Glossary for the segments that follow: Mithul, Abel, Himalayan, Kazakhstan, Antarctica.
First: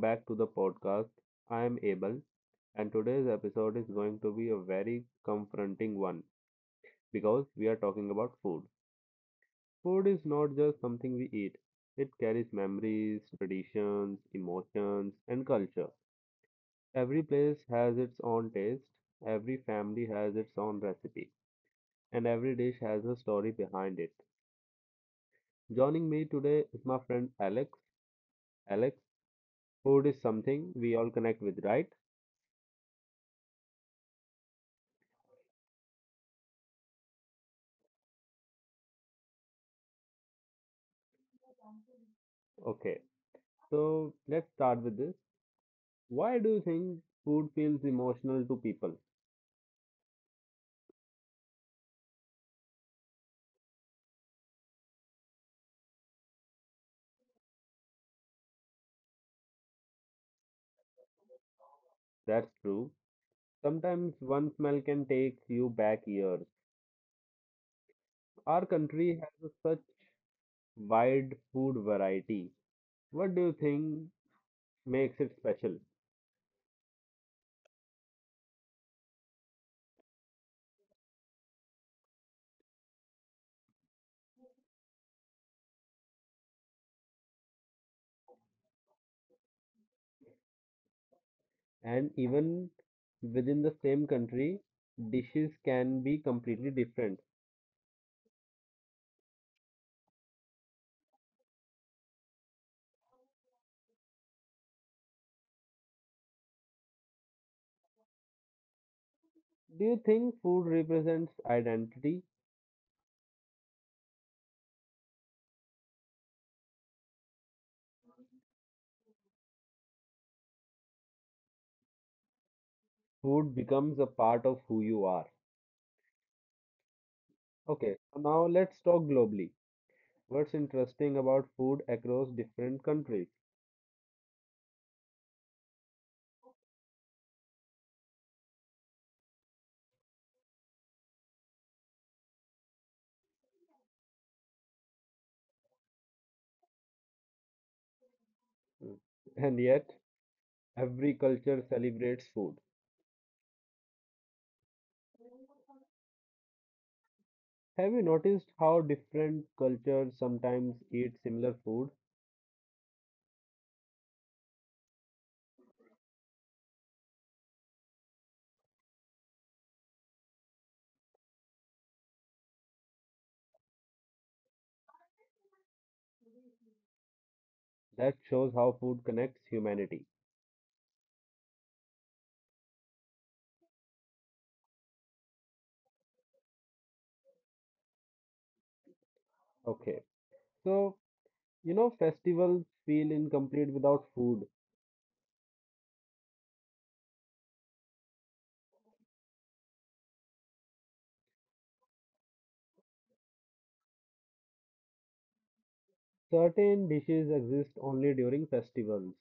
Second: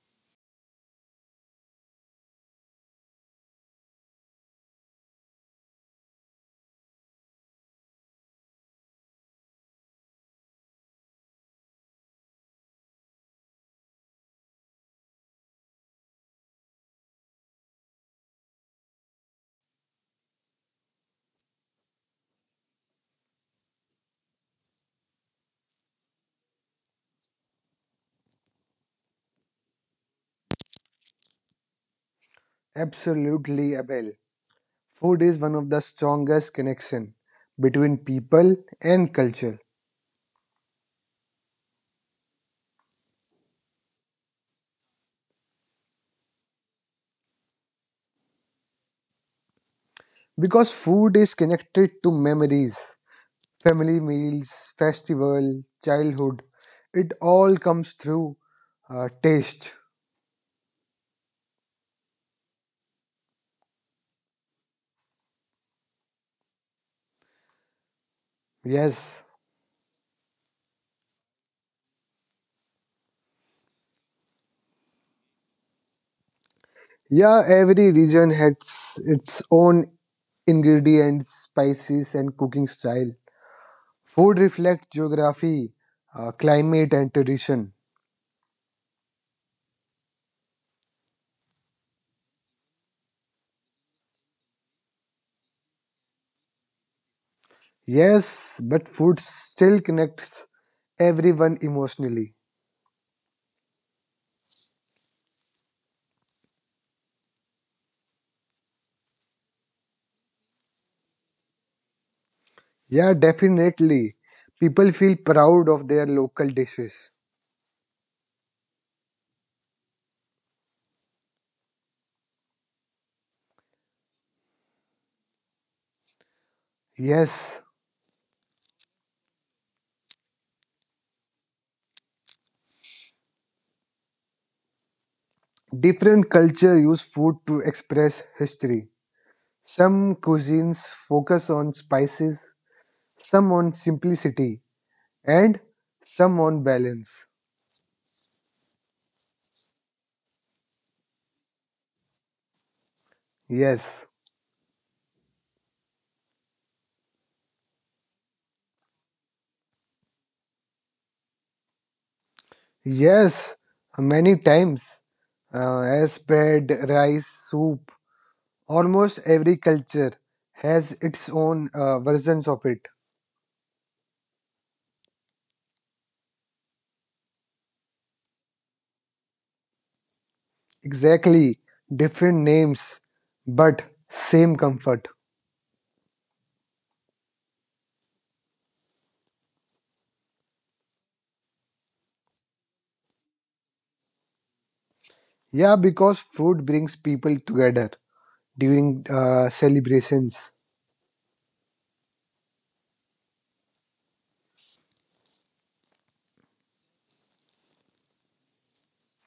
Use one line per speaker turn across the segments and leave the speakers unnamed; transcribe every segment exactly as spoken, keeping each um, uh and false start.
back to the podcast. I am Abel, and today's episode is going to be a very confronting one because we are talking about food. Food is not just something we eat, it carries memories, traditions, emotions, and culture. Every place has its own taste, every family has its own recipe, and every dish has a story behind it. Joining me today is my friend Alex. Alex, food is something we all connect with, right?
Absolutely, Abel. Food is one of the strongest connection between people and culture
Okay. So let's start with this. Why do you think food feels emotional to people?
because food is connected to memories, family meals, festival, childhood. It all comes through uh, taste.
That's true. Sometimes one smell can take you back years. Our country
Yes.
has a such wide food variety. What do you think makes it special?
Yeah, every region has its own ingredients, spices, and cooking style. Food reflects geography, uh, climate, and tradition.
And even within the same country, dishes can be completely different.
Yes, but food still connects everyone emotionally.
Do you think food represents identity?
Yeah, definitely. People feel proud of their local dishes.
Food becomes a part of who you are.
Yes,
Okay, so now let's talk globally. What's interesting about food across different countries,
different culture use food to express history. Some cuisines focus on spices, some on simplicity, and some on balance.
and yet every culture celebrates food.
Yes,
Have you noticed how different cultures sometimes eat similar food?
yes, many times uh, as bread, rice, soup, almost every culture has its own uh, versions of it.
That shows how food connects humanity.
Exactly, different names, but same comfort.
Okay, so you know, festivals feel incomplete without food.
Yeah, because food brings people together during uh, celebrations.
Certain dishes exist only during festivals.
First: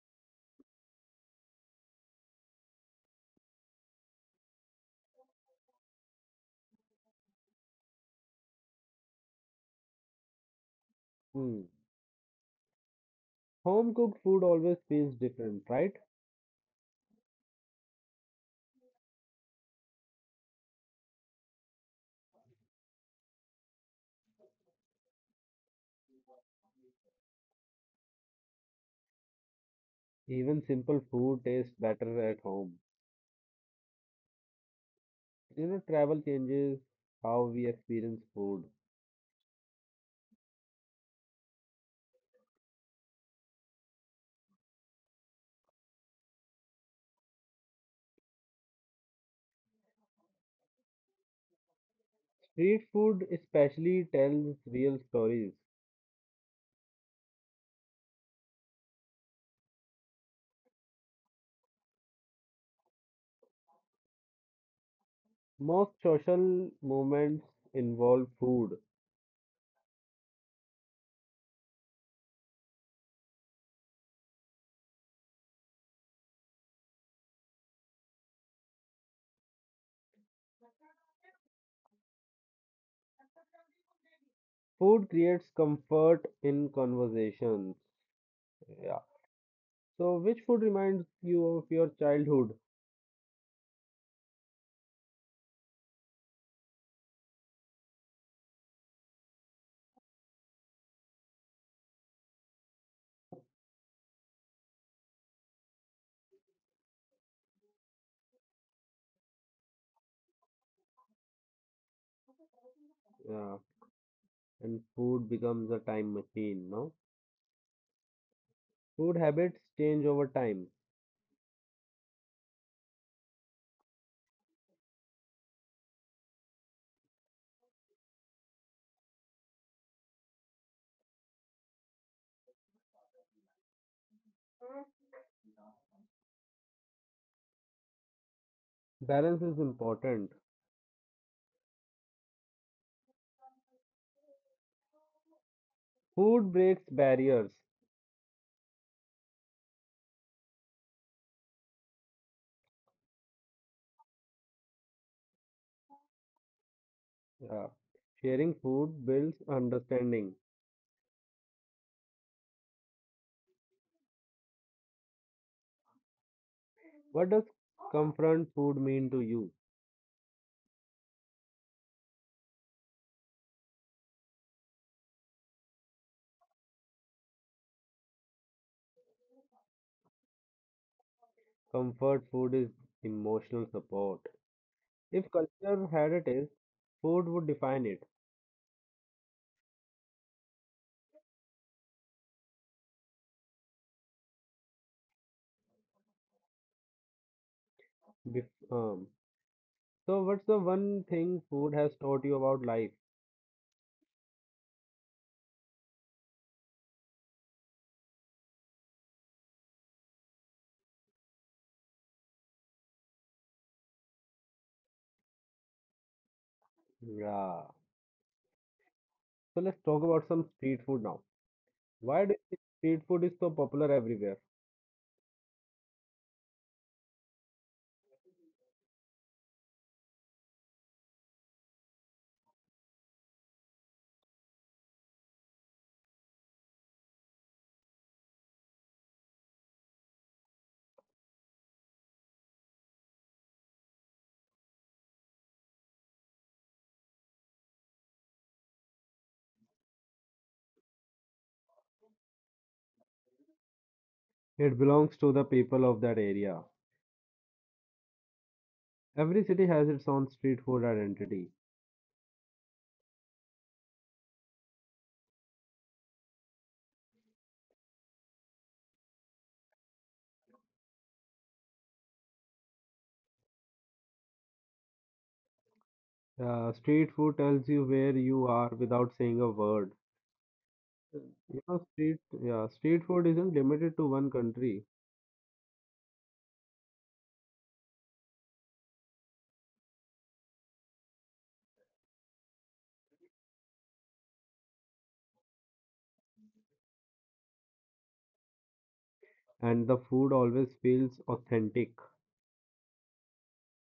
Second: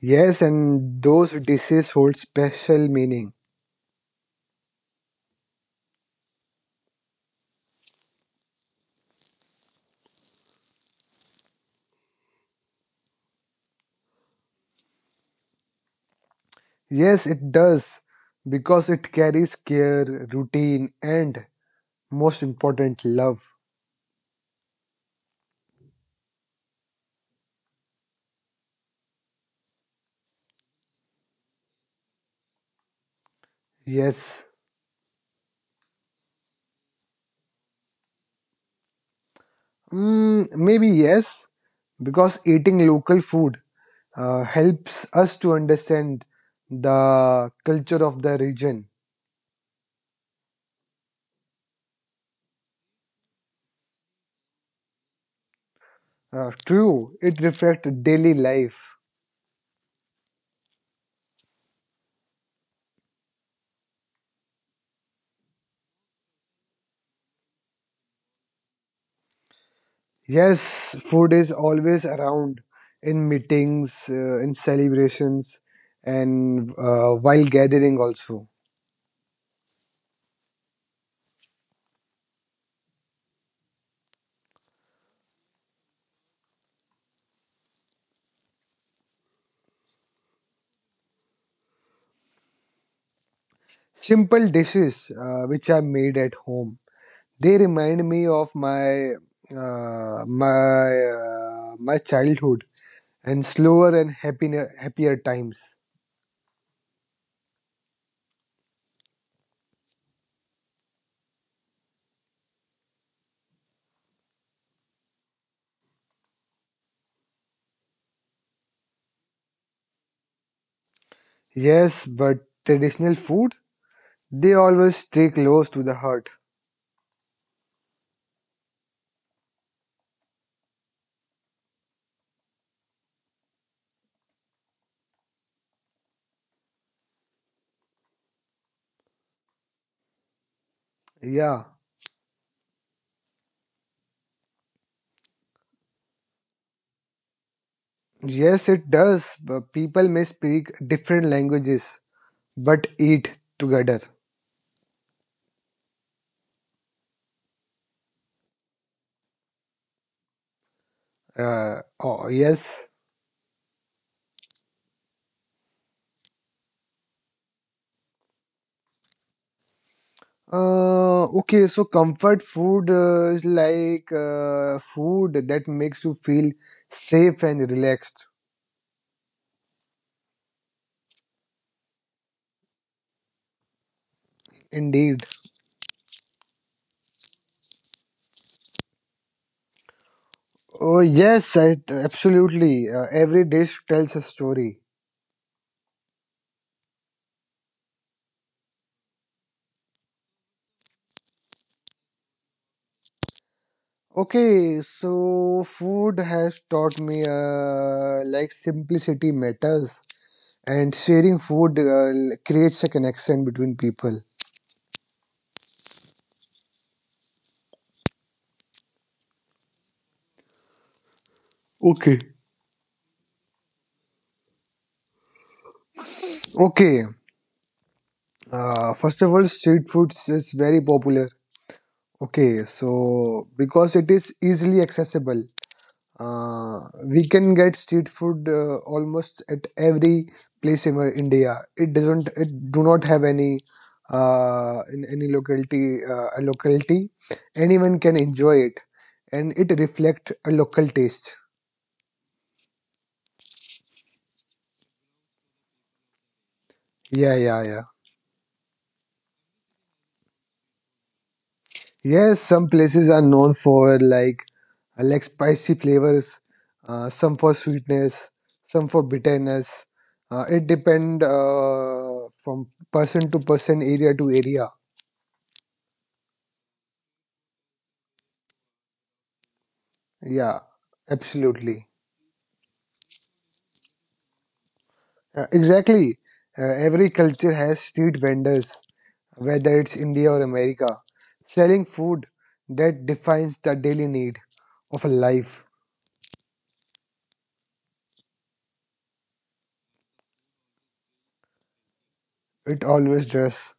Yes, and those dishes hold special meaning.
Hmm. Home cooked food always feels different, right?
Yes, it does, because it carries care, routine, and most important, love.
Even simple food tastes better at home.
Yes.
You know, travel changes how we experience food.
Mm, maybe yes, because eating local food uh, helps us to understand the culture of the region.
Street food especially tells real stories.
Uh, true, it reflects daily life.
Most social movements involve food.
Yes, food is always around in meetings, uh, in celebrations, and uh, while gathering also.
Food creates comfort in conversations. Yeah. So, which food reminds you of your childhood?
Simple dishes uh, which are made at home. They remind me of my uh, my uh, my childhood and slower and happier, happier times.
Yeah. And food becomes a time machine, no? Food habits change over time.
Yes, but traditional food, they always stay close to the heart.
Balance is important.
Yeah.
Food breaks barriers.
Yes, it does. But people may speak different languages but eat together.
Yeah. Sharing food builds understanding.
Uh, oh, yes.
What does comfort food mean to you?
Uh, okay, so comfort food uh, is like uh, food that makes you feel safe and relaxed.
Comfort food is emotional support.
Indeed.
If culture had a taste, food would define it.
Oh, yes, I, absolutely. Uh, every dish tells a story.
Bef- um, so, what's the one thing food has taught you about life?
Okay, so food has taught me uh, like simplicity matters and sharing food uh, creates a connection between people.
Yeah. So, let's talk about some street food now.
Okay.
Why do you think street food is so popular everywhere?
Okay, uh, first of all, street food is very popular. Okay, so because it is easily accessible. Uh, we can get street food uh, almost at every place in our India. It doesn't. It do not have any uh, in any locality. Uh, a locality, anyone can enjoy it, and it reflect a local taste.
It belongs to the people of that area.
Yeah, yeah, yeah.
Every city has its own street food identity.
Yes, some places are known for like uh, like spicy flavors, uh, some for sweetness, some for bitterness. Uh, it depend uh, from person to person, area to area.
Uh, street food tells you where you are without saying a word.
Yeah,
You know,
absolutely.
street, yeah, street food isn't limited to one country,
Uh, exactly. Uh, every culture has street vendors, whether it's India or America, selling food that defines the daily need of a life.
and the food always feels authentic.
It always does.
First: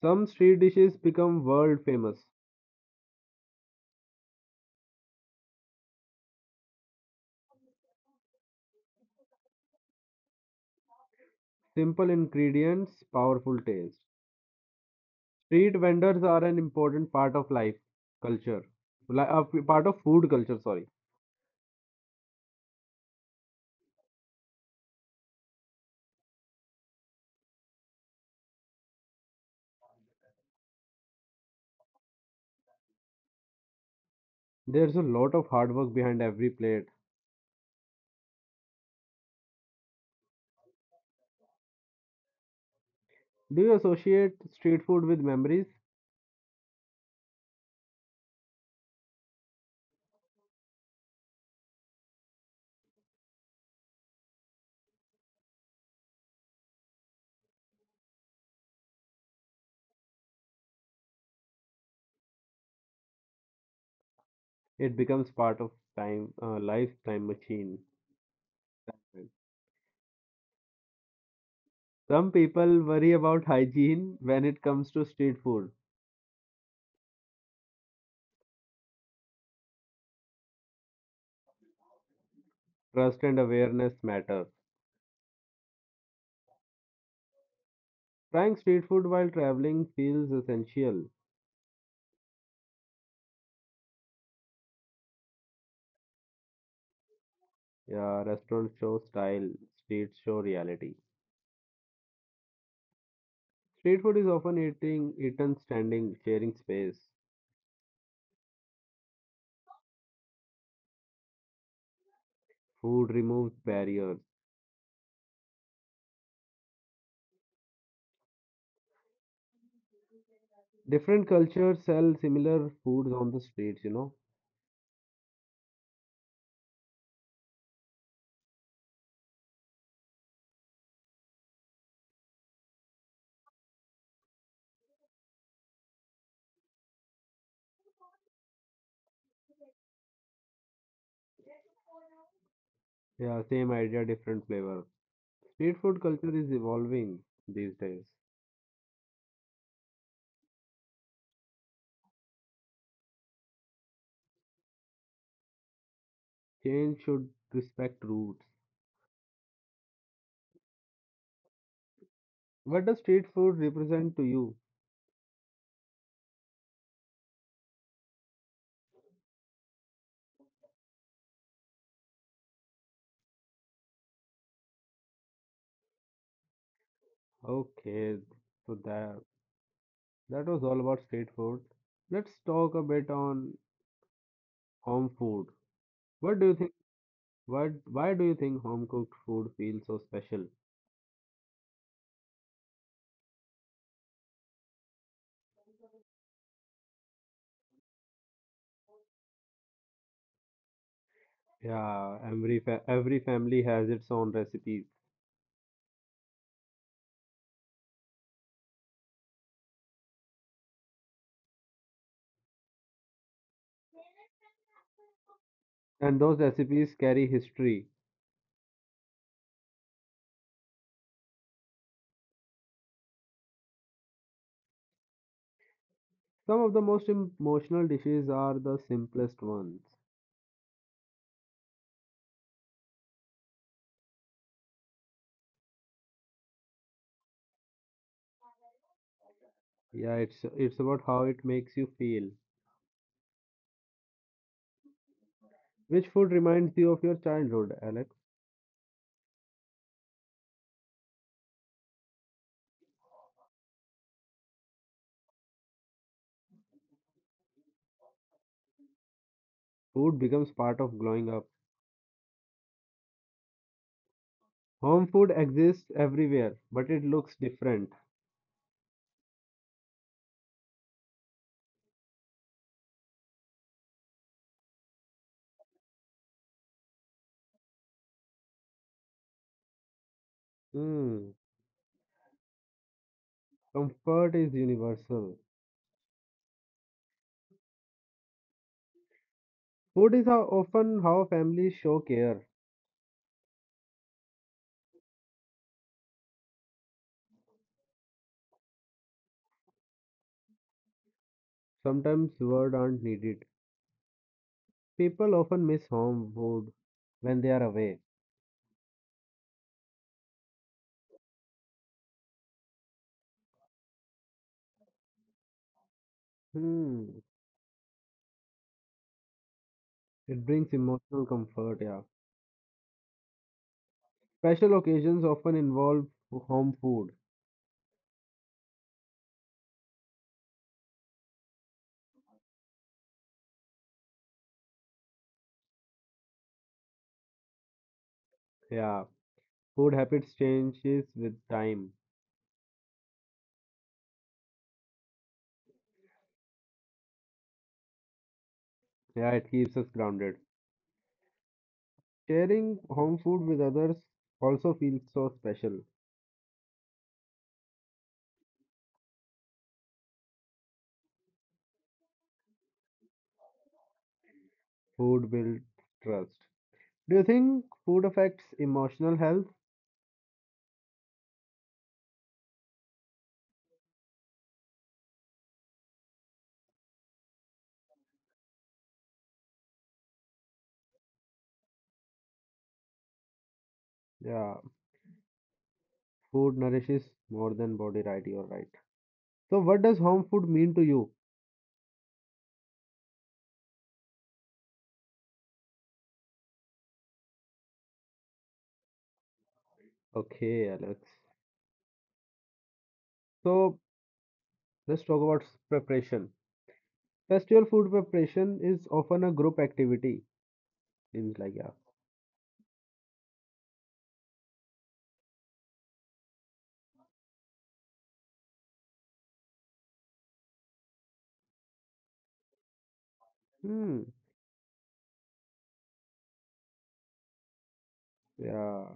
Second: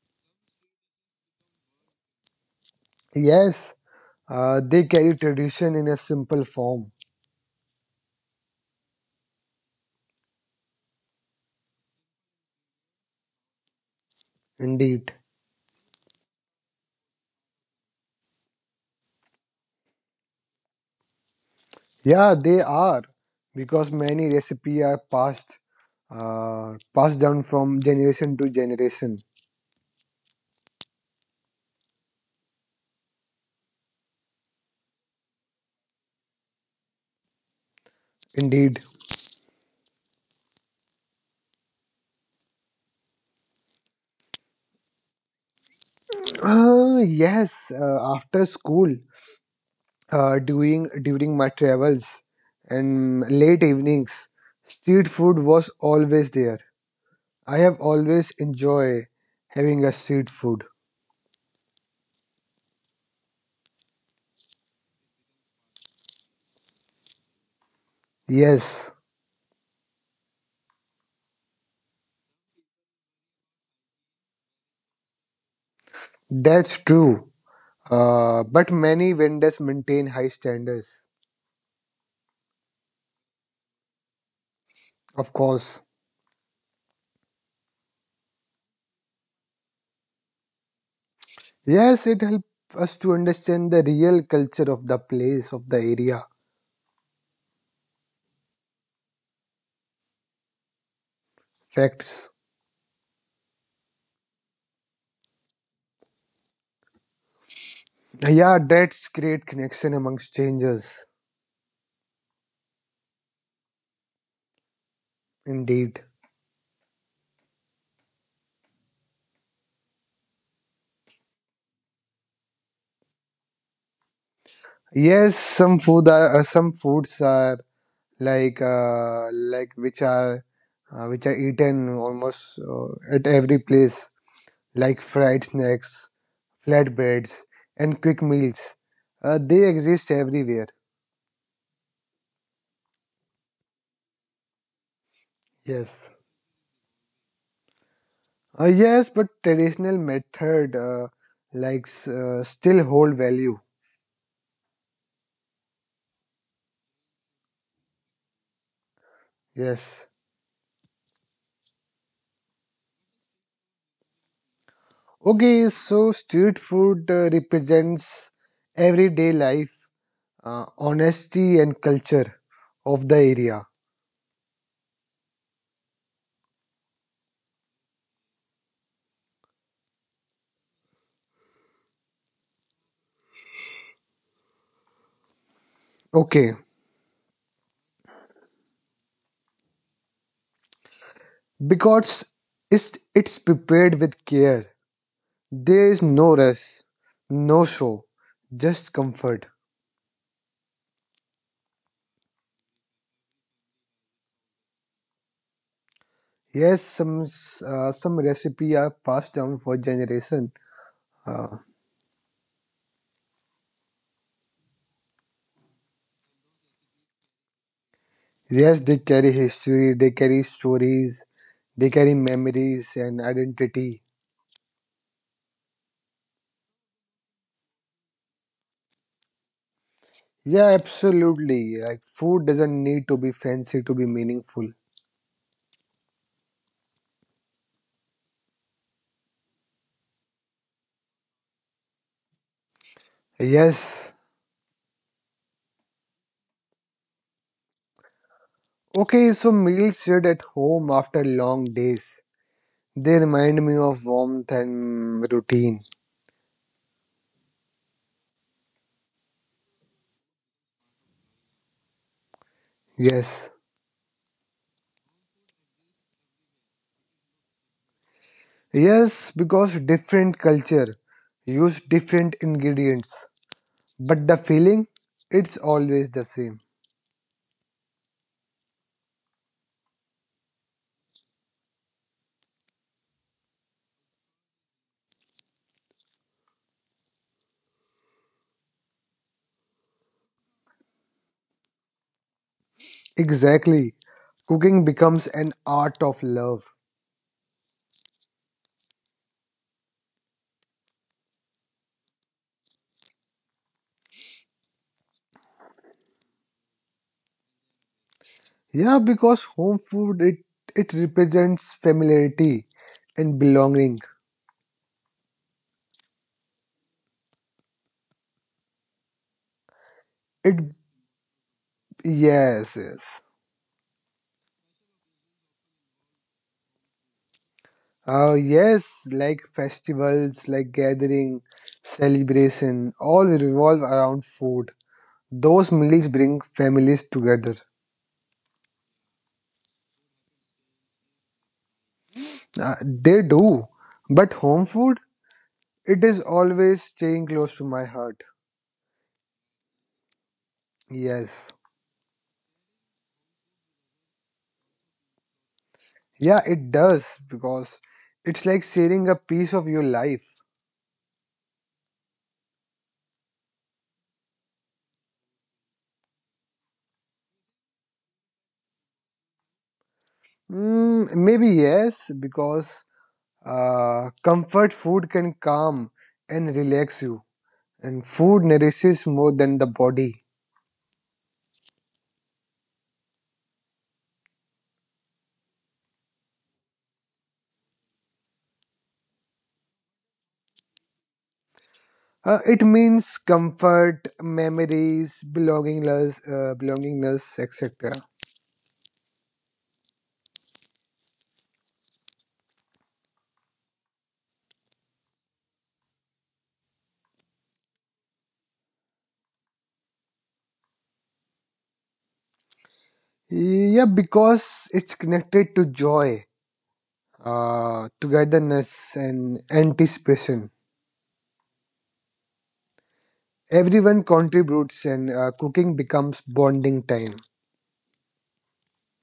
Some street dishes become world famous.
Yes, uh, they carry tradition in a simple form,
Simple ingredients, powerful taste.
indeed.
Street vendors are an important part of life culture, li- uh, p- part of food culture, sorry.
Yeah, they are, because many recipes are passed uh, passed down from generation to generation.
There's a lot of hard work behind every plate.
Indeed.
Do you associate street food with memories?
Uh, yes, uh, after school, uh, doing during my travels and late evenings, street food was always there. I have always enjoyed having a street food.
It becomes part of time, uh, lifetime machine.
Yes,
Some people worry about hygiene when it comes to street food.
that's true. Uh, but many vendors maintain high standards,
Trust and awareness matter.
of course.
Trying street food while traveling feels essential.
Yes, it helps us to understand the real culture of the place, of the area,
Yeah, restaurants show style, streets show reality.
facts.
Street food is often eating, eaten standing, sharing space.
Yeah, that's great connection among strangers,
Food removes barriers.
indeed.
Different cultures sell similar foods on the streets, you know.
Yes, some food are uh, some foods are like uh, like which are uh, which are eaten almost uh, at every place, like fried snacks, flatbreads, and quick meals. Uh, they exist everywhere.
Yeah, same idea, different flavor. Street food
Yes.
culture is evolving these days.
Uh, yes, but traditional method uh, like uh, still hold value.
Change should respect roots.
Yes.
What does street food represent to you?
Okay, so street food uh, represents everyday life, uh, honesty, and culture of the area.
Okay, so that. That was all about street food. Let's talk a bit on home food. What do you
Okay,
think? What? Why do you think home cooked food feels so special?
because it's, it's prepared with care. There is no rush, no show, just comfort.
Yeah, every fa- every family has its own recipes,
Yes, some uh, some recipes are passed down for generation. Uh,
and those recipes carry history.
yes, they carry history, they carry stories, they carry memories and identity.
Some of the most emotional dishes are the simplest ones.
Yeah, absolutely. Like food doesn't need to be fancy to be meaningful.
Yeah, it's it's about how it makes you feel.
Yes.
Which food reminds you of your childhood, Alex?
Okay, so meals shared at home after long days. They remind me of warmth and routine.
Food becomes part of growing up.
Yes.
Home food exists everywhere, but it looks different.
Yes, because different culture use different ingredients, but the feeling it's always the same.
Hmm. Comfort is universal. Food is how often how families show care.
Exactly. Cooking becomes an art of love.
Sometimes words aren't needed. People often miss home food when they are away.
Yeah, because home food it it represents familiarity and belonging.
Hmm. It
It
brings emotional comfort, yeah.
yes, yes.
Special occasions often involve home food.
Uh, yes, like festivals, like gathering, celebration, all will revolve around food. Those meals bring families together.
Yeah. Food habits changes with time.
Uh, they do. But home food, it is always staying close to my heart.
Yeah, it keeps us grounded.
Yes.
Sharing home food with others also feels so special.
Yeah, it does because it's like sharing a piece of your life.
Food builds trust. Do you think food affects emotional health?
Mm, maybe yes, because uh, comfort food can calm and relax you, and food nourishes more than the body.
Yeah. Food nourishes more than body, right? You're right. So, what does home food mean to you?
Uh, it means comfort, memories, belongingness, uh, belongingness, et cetera.
Okay, Alex. So, let's talk about s- preparation. Festival food preparation is often a group activity. Seems like, yeah.
Yeah, because it's connected to joy, uh, togetherness, and anticipation. Everyone
Hmm.
contributes, and uh, cooking becomes bonding time.
Yeah.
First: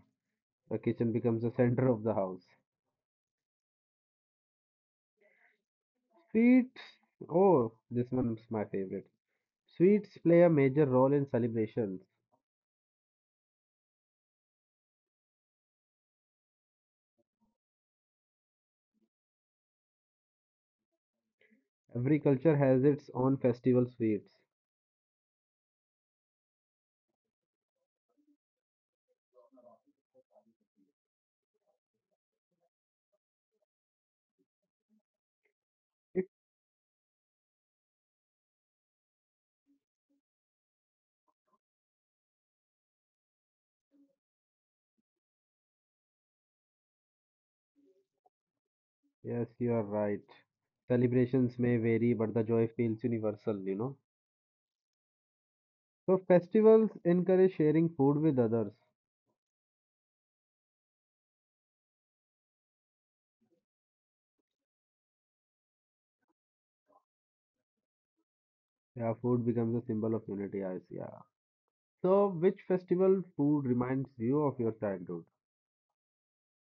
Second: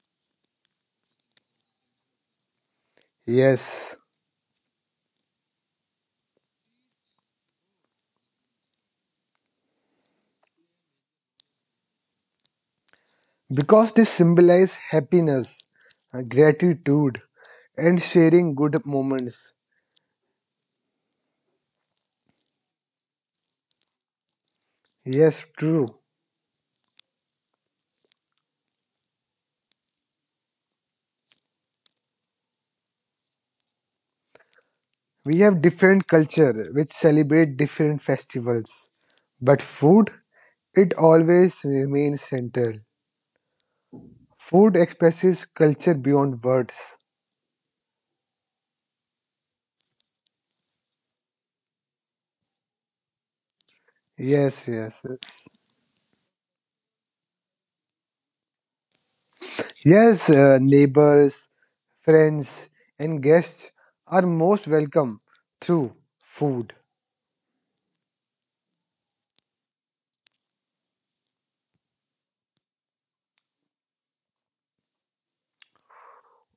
The kitchen becomes the center of the house.
Yes,
Sweets. Oh, this one's my favorite. Sweets play a major role in celebrations.
because they symbolize happiness, uh, gratitude, and sharing good moments.
Every culture has its own festival sweets.
Yes, true. We have different culture which celebrate different festivals, but food, it always remains central. Food expresses culture beyond words.
Yes, you are right. Celebrations may vary, but the joy feels universal, you know.
Yes, yes, yes.
So festivals encourage sharing food with others.
Yes, uh, neighbors, friends, and guests are most welcome through food.
Yeah, food becomes a symbol of unity. I see. Yeah. So which festival food reminds you of your childhood?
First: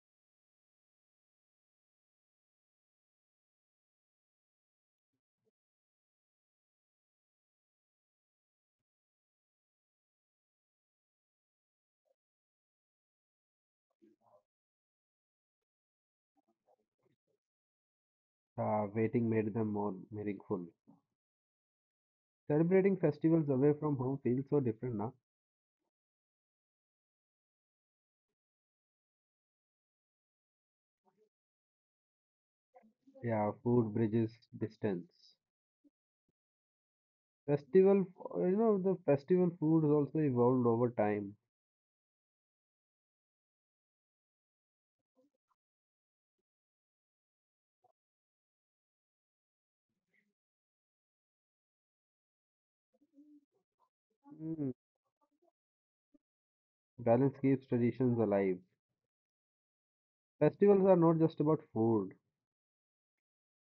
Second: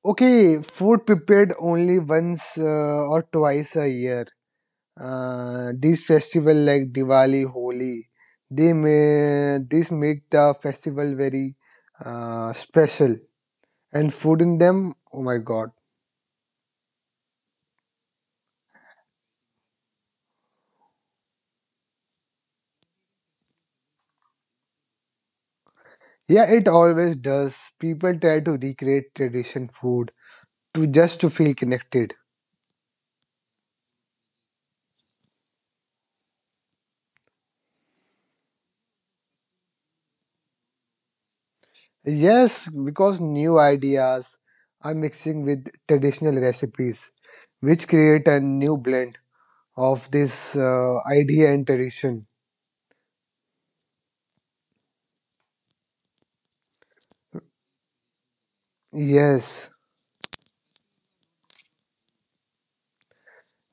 Okay, food prepared only once uh, or twice a year. Uh, these festival like Diwali, Holi, they may this make the festival very uh, special. And food in them, oh my god,
Uh, waiting made them more meaningful. Celebrating festivals away from home feels so different now.
yeah, it always does. People try to recreate tradition food to just to feel connected.
Yeah, food bridges distance. Festival, you know, the festival food has also evolved over time.
Yes, because new ideas are mixing with traditional recipes, which create a new blend of this uh, idea and tradition.
Mm. Balance keeps traditions alive.
Yes,
Festivals are not just about food.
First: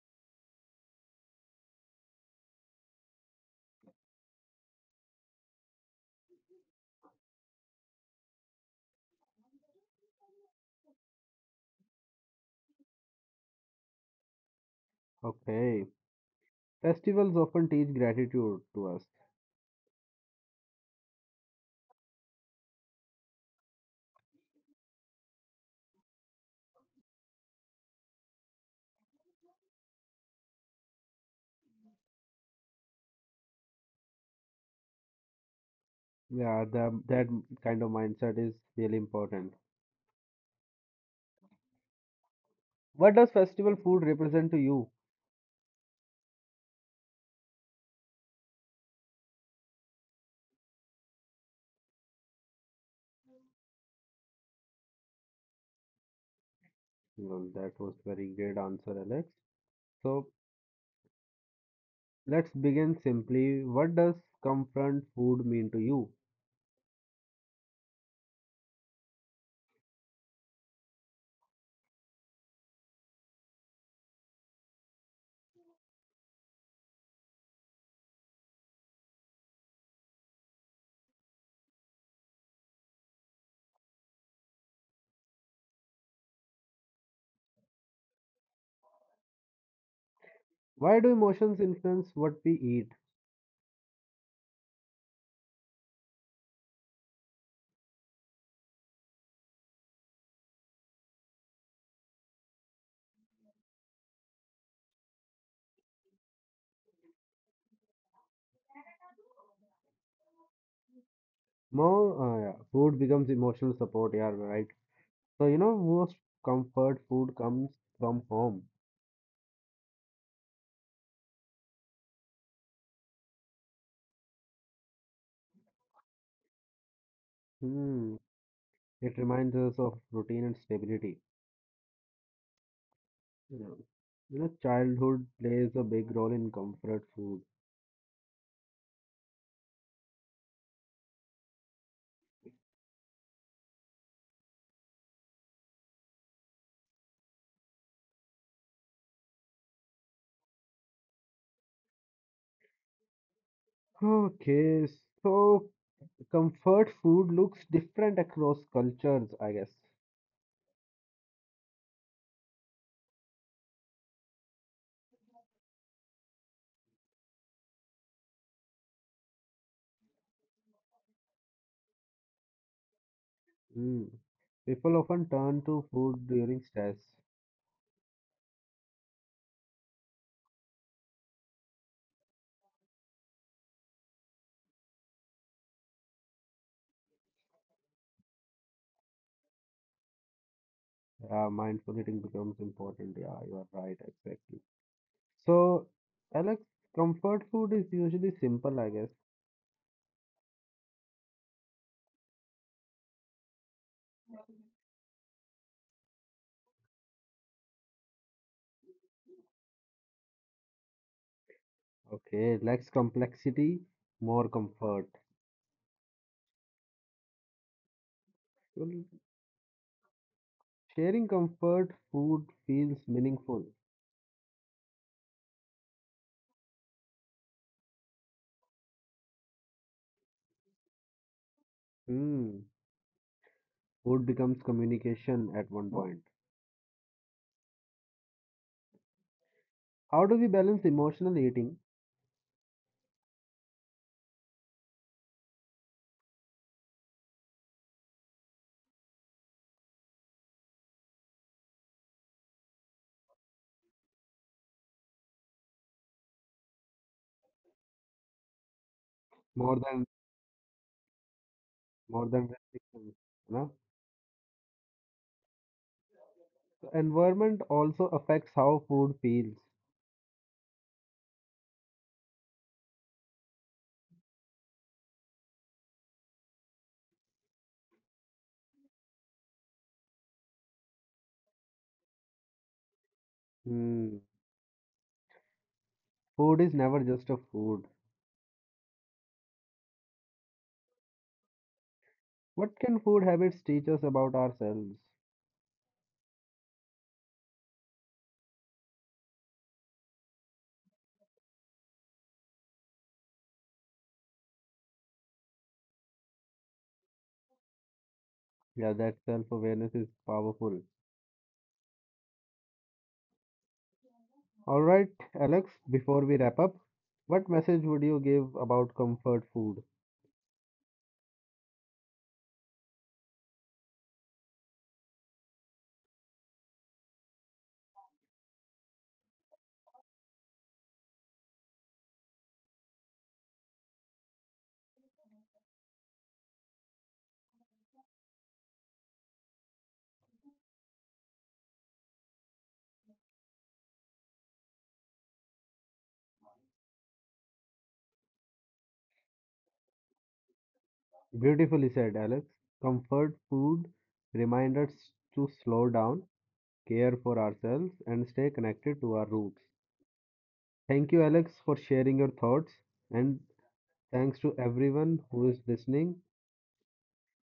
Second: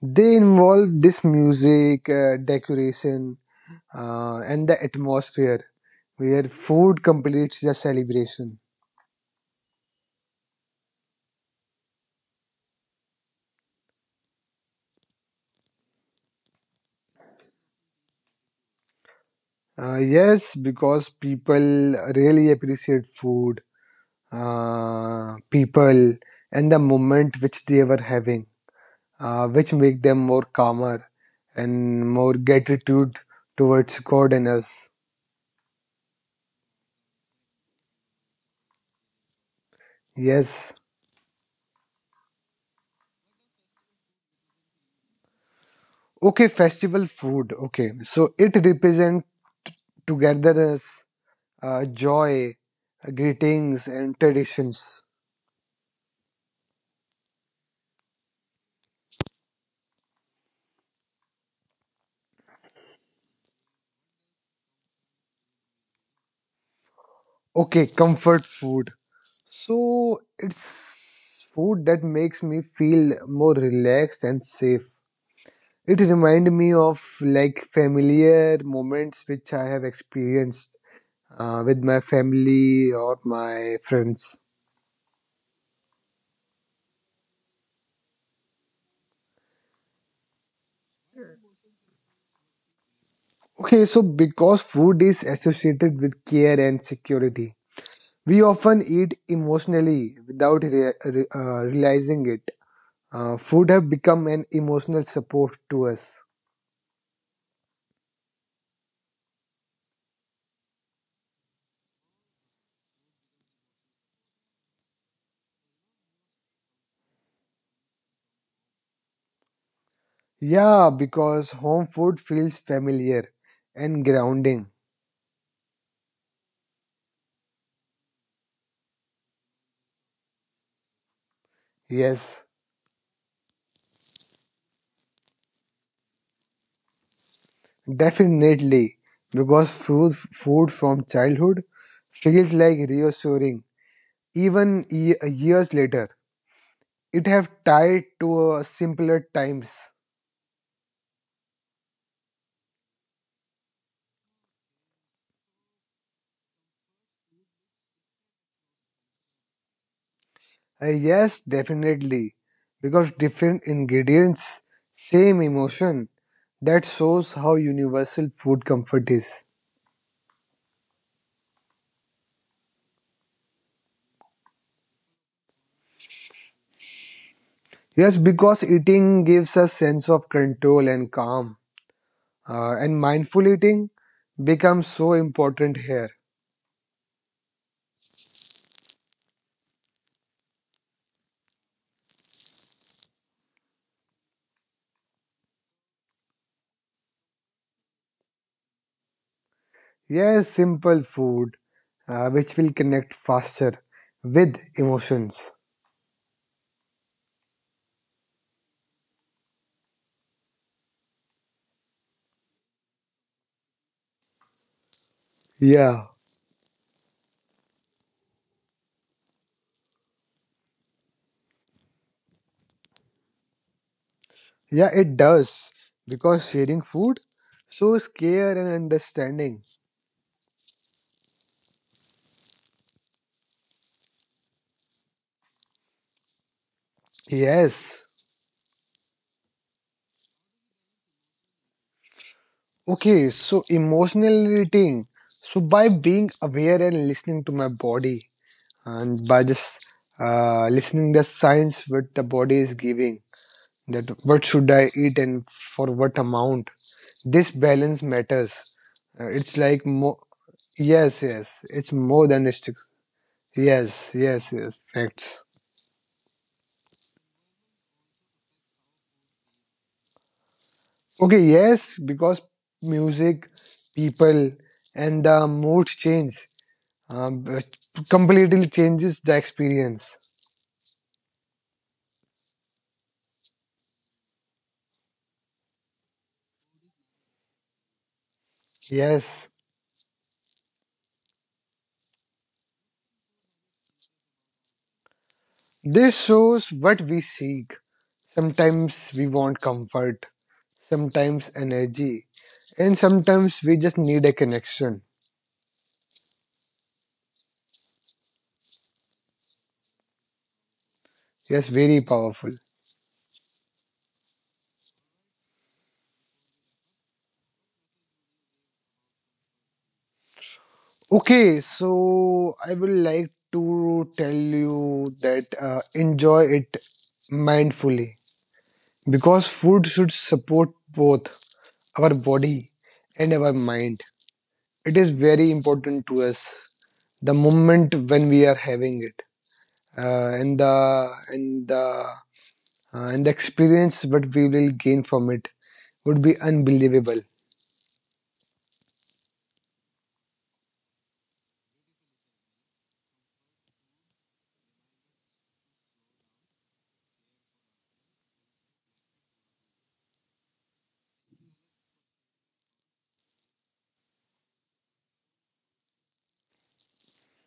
they involve this music, uh, decoration, uh, and the atmosphere where food completes the celebration.
Okay. Festivals often teach gratitude to us.
Uh, yes, because people really appreciate food, uh, people, and the moment which they were having, uh, which make them more calmer and more gratitude towards God and us.
Yeah, the, that kind of mindset is really important.
Yes.
What does festival food represent to you?
Okay, festival food. Okay, so it represents togetherness uh, joy, uh, greetings, and traditions.
Well, that was very great answer, Alex. So let's begin simply. What does comfort food mean to you?
Okay, comfort food. So it's food that makes me feel more relaxed and safe. It reminds me of like familiar moments which I have experienced uh, with my family or my friends.
Why do emotions influence what we eat?
Okay, so because food is associated with care and security, we often eat emotionally without rea- re- uh, realizing it. Uh, food have become an emotional support to us.
More uh, Yeah, food becomes emotional support. Yeah, right. So you know, most comfort food comes from home.
Yeah, because home food feels familiar and grounding.
Hmm. It reminds us of routine and stability.
Yes,
You know, you know, childhood plays a big role in comfort food.
definitely. Because food, food from childhood feels like reassuring even ye- years later. It have tied to uh, simpler times.
Okay, so comfort food looks different across cultures, I guess.
Uh, yes, definitely. Because different ingredients, same emotion. That shows how universal food comfort is.
Mm. People often turn to food during stress.
Yes, because eating gives a sense of control and calm, uh, and mindful eating becomes so important here.
Uh, mindful eating becomes important. Yeah, you are right, exactly. So, Alex, comfort food is usually simple, I guess.
Yes, simple food, uh, which will connect faster with emotions.
Okay, less complexity, more comfort.
Yeah,
Well, sharing comfort food feels meaningful.
yeah, it does because sharing food shows care and understanding.
Hmm. Food becomes communication at one point.
Yes.
How do we balance emotional eating?
Okay, so emotional eating. So by being aware and listening to my body, and by just uh, listening the signs what the body is giving that what should I eat and for what amount this balance matters. Uh, it's
more
like
than
more yes yes it's more
more
than
than
a stick
restrictions, you know.
yes yes yes facts
So environment also affects how food feels.
okay yes because music people and the mood change um, it completely changes the experience
Hmm. Food is never just a food.
yes
What can food habits teach us about ourselves?
this shows what we seek. Sometimes we want comfort, sometimes energy, and sometimes we just need a connection.
Yeah, that self-awareness is powerful.
Yes, very powerful.
All right, Alex, before we wrap up, what message would you give about comfort food?
Okay, so I would like to tell you that uh, enjoy it mindfully because food should support both our body and our mind. It is very important to us the moment when we are having it uh, and the and the uh, and the experience what we will gain from it would be unbelievable.
Beautifully said, Alex. Comfort food reminds us to slow down, care for ourselves, and stay connected to our roots. Thank you, Alex, for sharing your thoughts. And thanks to everyone who is listening.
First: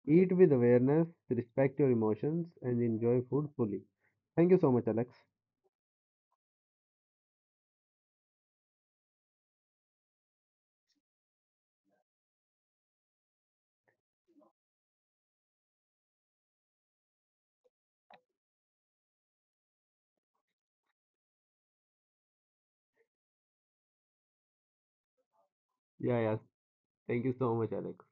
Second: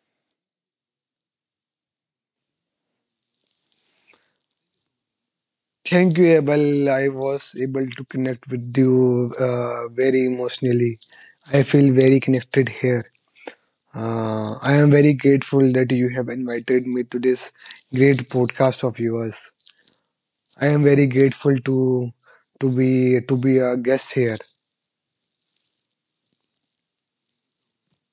Eat with awareness, respect your emotions, and enjoy food fully. Thank you so much, Alex.
Thank you, Abel. I was able to connect with you uh, very emotionally. I feel very connected here. Uh, I am very grateful that you have invited me to this great podcast of yours. I am very grateful to to be to be a guest here.
Yeah, yeah. Thank you so much, Alex.